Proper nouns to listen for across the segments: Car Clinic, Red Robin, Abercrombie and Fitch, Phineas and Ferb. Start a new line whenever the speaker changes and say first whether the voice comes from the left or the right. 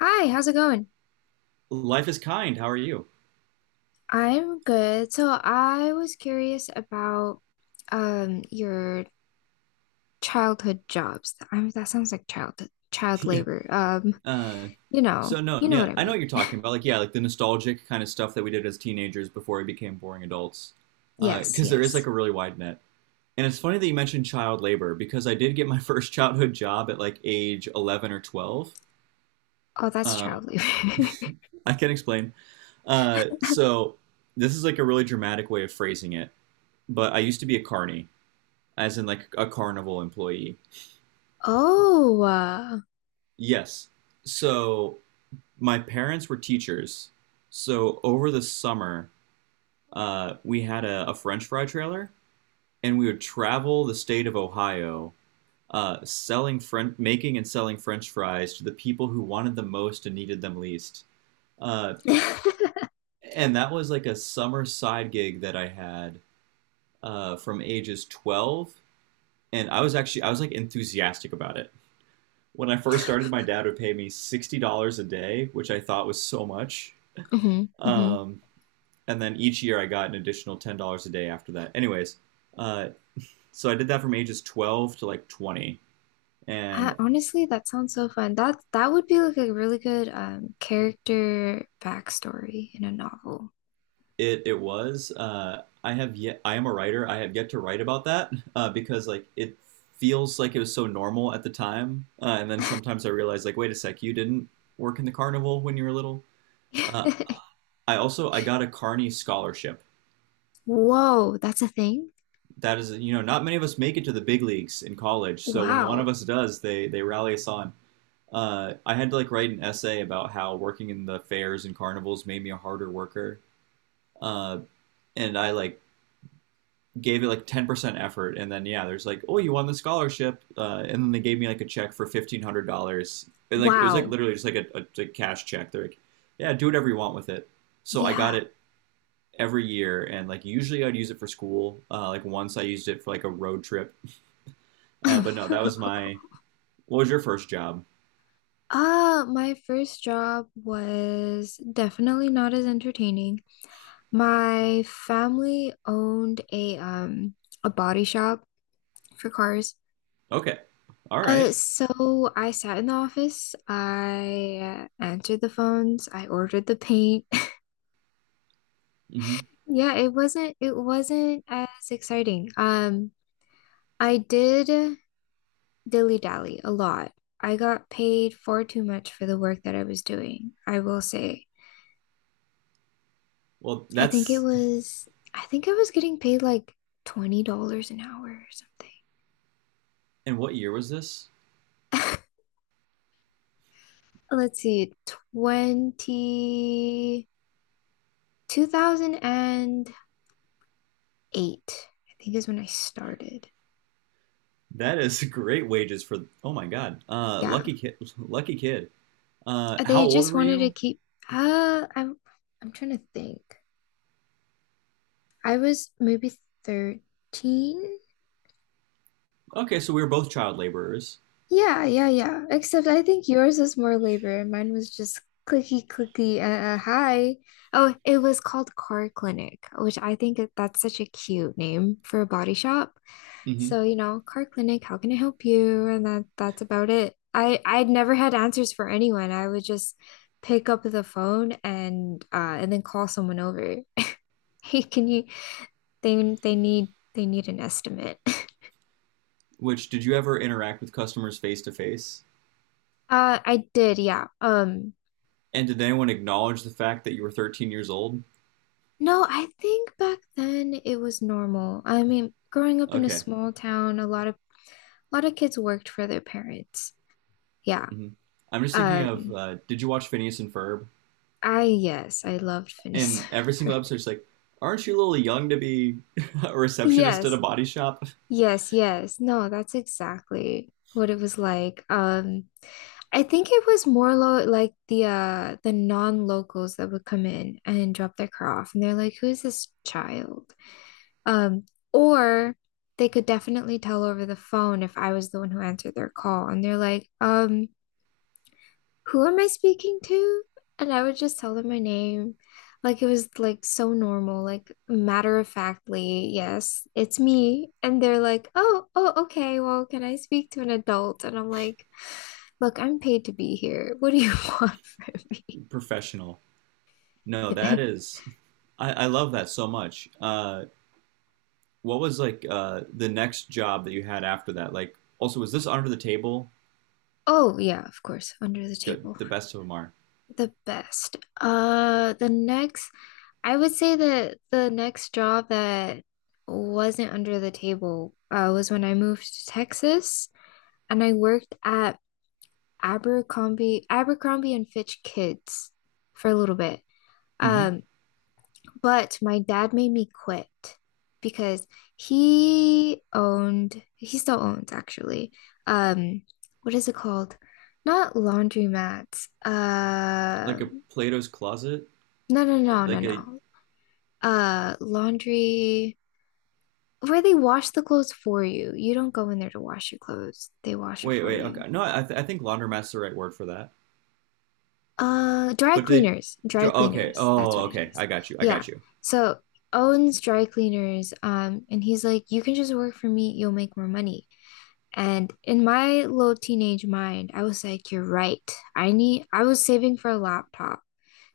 left: Hi, how's it going?
right: Life is kind. How are you?
left: I'm good. So I was curious about your childhood jobs. I mean, that sounds like childhood child
right: Yeah.
left: labor. Um,
right: Uh,
left: you
right: so
left: know,
right: no,
left: you know
right: yeah,
left: what I
right: I know
left: mean.
right: what you're talking about. Like, yeah, like the nostalgic kind of stuff that we did as teenagers before we became boring adults. Uh,
left: Yes,
right: Because there is like
left: yes.
right: a really wide net. And it's funny that you mentioned child labor because I did get my first childhood job at like age 11 or 12.
left: Oh, that's
right: Uh,
left: child labor.
right: I can explain. So this is like a really dramatic way of phrasing it, but I used to be a carny, as in like a carnival employee.
left: Oh,
right: Yes. So my parents were teachers, so over the summer, we had a French fry trailer, and we would travel the state of Ohio, selling French, making and selling French fries to the people who wanted them most and needed them least. Uh, and that was like a summer side gig that I had, from ages 12, and I was actually, I was like enthusiastic about it. When I first started, my dad would pay me $60 a day, which I thought was so much.
left: Hmm, hmm.
right: Um, and then each year I got an additional $10 a day after that. Anyways, uh, so I did that from ages 12 to like 20,
left: I,
right: and
left: honestly, that sounds so fun. That would be like a really good character backstory in a novel.
right: it was, I have yet I am a writer. I have yet to write about that, because like it feels like it was so normal at the time, and then sometimes I realize like wait a sec, you didn't work in the carnival when you were little. Uh, I also, I got a Carney scholarship.
left: Whoa, that's a thing?
right: That is, not many of us make it to the big leagues in college. So when one of
left: Wow.
right: us does, they rally us on. I had to like write an essay about how working in the fairs and carnivals made me a harder worker. Uh, and I like gave it like 10% effort. And then, yeah, there's like, oh, you won the scholarship. And then they gave me like a check for $1,500. And like, it was like
left: Wow.
right: literally just like a cash check. They're like, yeah, do whatever you want with it. So I got
left: Yeah.
right: it every year. And like, usually I'd use it for school. Like, once I used it for like a road trip. But no, that was my, what was your first job?
left: My first job was definitely not as entertaining. My family owned a body shop for cars.
right: Okay. All right.
left: So I sat in the office, I answered the phones, I ordered the paint.
right: Mm-hmm.
left: Yeah, it wasn't as exciting. I did dilly-dally a lot. I got paid far too much for the work that I was doing, I will say.
right: Well,
left: I think it
right: that's.
left: was, I think I was getting paid like $20 an hour or something.
right: And what year was this?
left: Let's see, twenty 2008. I think is when I started.
right: That is great wages for. Oh my God. Uh,
left: Yeah.
right: lucky kid. Lucky kid. How
left: They
right: old
left: just
right: were
left: wanted to
right: you?
left: keep, uh, I'm, I'm trying to think. I was maybe 13.
right: Okay, so we were both child laborers.
left: Yeah, yeah, yeah. Except I think yours was more labor and mine was just clicky clicky hi. Oh, it was called Car Clinic, which I think that's such a cute name for a body shop.
right: Hmm.
left: So, you know, Car Clinic, how can I help you? And that's about it. I'd never had answers for anyone. I would just pick up the phone and then call someone over. Hey, can you they need an estimate.
right: Which Did you ever interact with customers face to face?
left: I did, yeah.
right: And did anyone acknowledge the fact that you were 13 years old?
left: No, I think back then it was normal. I mean, growing up in a
right: Okay.
left: small town, a lot of kids worked for their parents. Yeah.
right: Mhm. I'm just thinking of.
left: Um,
right: Did you watch Phineas and Ferb?
left: I yes, I loved Phineas
right: And every
left: and
right: single
left: Ferb.
right: episode, it's like, aren't you a little young to be a receptionist at a
left: Yes.
right: body shop?
left: Yes, yes. No, that's exactly what it was like. I think it was more lo like the the non-locals that would come in and drop their car off and they're like, "Who is this child?" Um, or they could definitely tell over the phone if I was the one who answered their call. And they're like, who am I speaking to? And I would just tell them my name. Like it was like so normal, like matter of factly, yes, it's me. And they're like, oh, oh, okay, well, can I speak to an adult? And I'm like, look, I'm paid to be here. What do you want from
right: Professional. No,
left: me?
right: that is. I love that so much. What was like, the next job that you had after that? Like, also, was this under the table?
left: Oh, yeah, of course, under the
right: Good,
left: table.
right: the best of them are.
left: The best. I would say that the next job that wasn't under the table was when I moved to Texas and I worked at Abercrombie and Fitch Kids for a little bit.
right: Hmm.
left: Um, but my dad made me quit because he owned, he still owns actually. Um, what is it called? Not laundromats.
right: Like a Plato's closet.
left: No, no, no, no,
right: Like a
left: no. Laundry where they wash the clothes for you. You don't go in there to wash your clothes. They wash it
right: wait,
left: for
right: wait,
left: you.
right: okay, no, I think laundromat's the right word for that.
left: Dry
right: But they,
left: cleaners. Dry
right: okay,
left: cleaners. That's
right: oh,
left: what it
right: okay,
left: is.
right: I got you, I
left: Yeah.
right: got you.
left: So Owen's dry cleaners, and he's like, you can just work for me, you'll make more money. And in my little teenage mind, I was like, you're right. I was saving for a laptop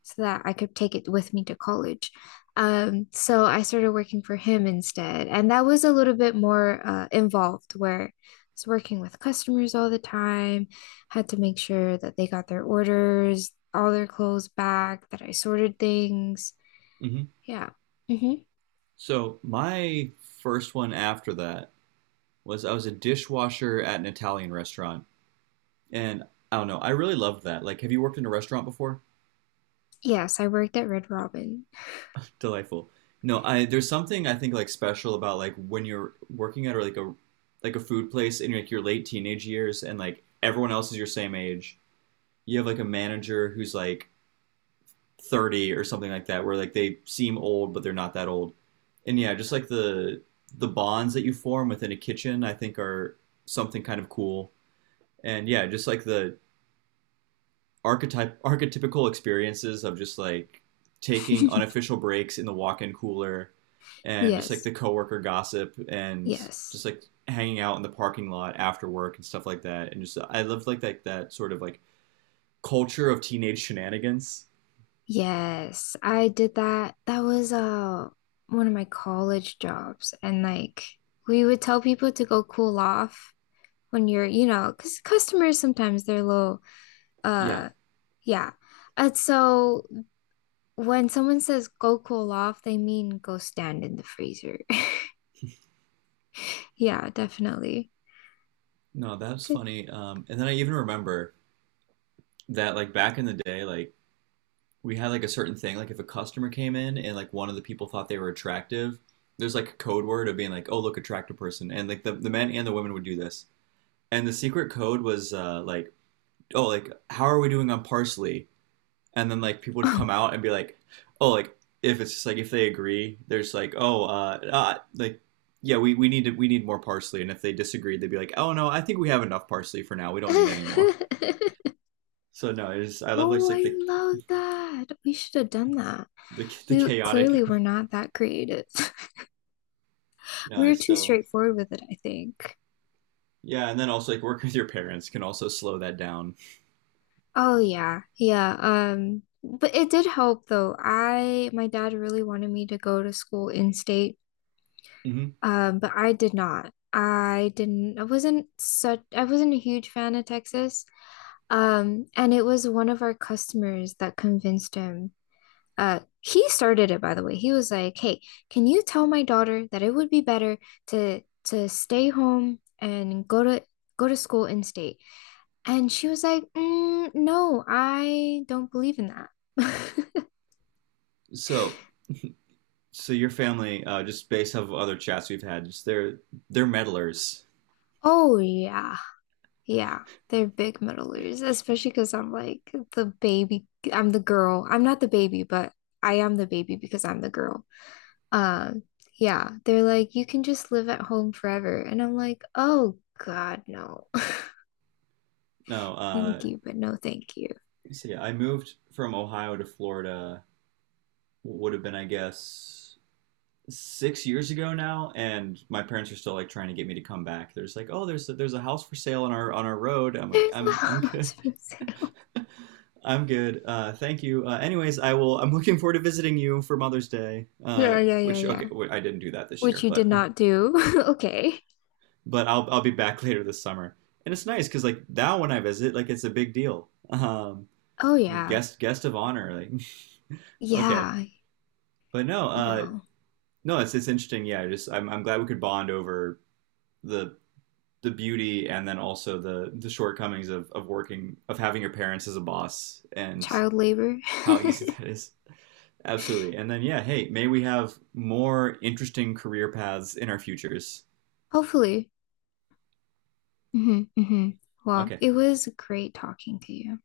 left: so that I could take it with me to college. So I started working for him instead. And that was a little bit more involved, where I was working with customers all the time, had to make sure that they got their orders, all their clothes back, that I sorted things.
right: Mm-hmm.
left: Yeah. Hmm.
right: So my first one after that was, I was a dishwasher at an Italian restaurant, and I don't know, I really loved that. Like, have you worked in a restaurant before?
left: Yes, I worked at Red Robin.
right: Delightful. No, I there's something I think like special about like when you're working at or like a food place in like your late teenage years, and like everyone else is your same age. You have like a manager who's like 30 or something like that, where like they seem old but they're not that old. And yeah, just like the bonds that you form within a kitchen, I think, are something kind of cool. And yeah, just like the archetype archetypical experiences of just like taking unofficial breaks in the walk-in cooler, and just like
left: Yes.
right: the coworker gossip, and
left: Yes.
right: just like hanging out in the parking lot after work and stuff like that. And just I loved like that sort of like culture of teenage shenanigans,
left: Yes, I did that. That was one of my college jobs and like we would tell people to go cool off when you're, you know, because customers sometimes they're a little
right: yeah.
left: uh yeah. And so when someone says go cool off, they mean go stand in the freezer. Yeah, definitely.
right: No, that's
left: Good.
right: funny. And then I even remember that, like back in the day, like we had like a certain thing, like if a customer came in and like one of the people thought they were attractive, there's like a code word of being like, oh look, attractive person. And like the men and the women would do this. And the secret code was like, oh, like, how are we doing on parsley? And then like people would
left: Oh.
right: come out and be like, oh, like, if it's just like if they agree, there's like, oh, like, yeah, we we need more parsley. And if they disagreed, they'd be like, oh no, I think we have enough parsley for now. We don't need any more. So no, I just, I love like,
left: Oh, I
right: the
left: love that. We should have done that. We
right: chaotic.
left: clearly were not that creative.
right: No, I
left: We're too
right: still.
left: straightforward with it, I think.
right: Yeah, and then also like working with your parents can also slow that down.
left: Oh yeah, yeah. But it did help though. I my dad really wanted me to go to school in state,
right: Mhm.
left: but I did not. I didn't. I wasn't such. I wasn't a huge fan of Texas. And it was one of our customers that convinced him. He started it by the way. He was like, "Hey, can you tell my daughter that it would be better to stay home and go to school in state?" And she was like, no, I don't believe in that.
right: So so your family, just based off of other chats we've had, just they're meddlers.
left: Oh, yeah. Yeah. They're big meddlers, especially because I'm like the baby. I'm the girl. I'm not the baby, but I am the baby because I'm the girl. Um, yeah. They're like, you can just live at home forever. And I'm like, oh, God, no.
right: No,
left: Thank you, but no, thank you.
right: so yeah, I moved from Ohio to Florida. Would have been, I guess, 6 years ago now, and my parents are still like trying to get me to come back. They're just like, oh, there's a house for sale on our road. I'm like,
left: There's a
right: I'm
left: house
right: good.
left: for sale.
right: I'm good. Thank you. Anyways, I will. I'm looking forward to visiting you for Mother's Day.
left: Yeah, yeah, yeah,
right: Which
left: yeah.
right: okay, wait, I didn't do that this
left: Which
right: year,
left: you did
right: but
left: not do. Okay.
right: but I'll be back later this summer. And it's nice because like now when I visit, like it's a big deal. Um,
left: Oh,
right: you
left: yeah.
right: guest of honor. Like okay,
left: Yeah.
right: but no,
left: Oh, well.
right: no, it's interesting. Yeah, I just, I'm glad we could bond over the beauty, and then also the shortcomings of working of having your parents as a boss, and
left: Child labor.
right: how easy that is. Absolutely. And then, yeah, hey, may we have more interesting career paths in our futures.
left: Hopefully. Hmm, hmm. Well,
right: Okay,
left: it was great talking to you.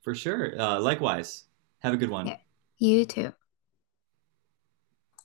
right: for sure. Likewise, have a good one.
left: Yeah, you too.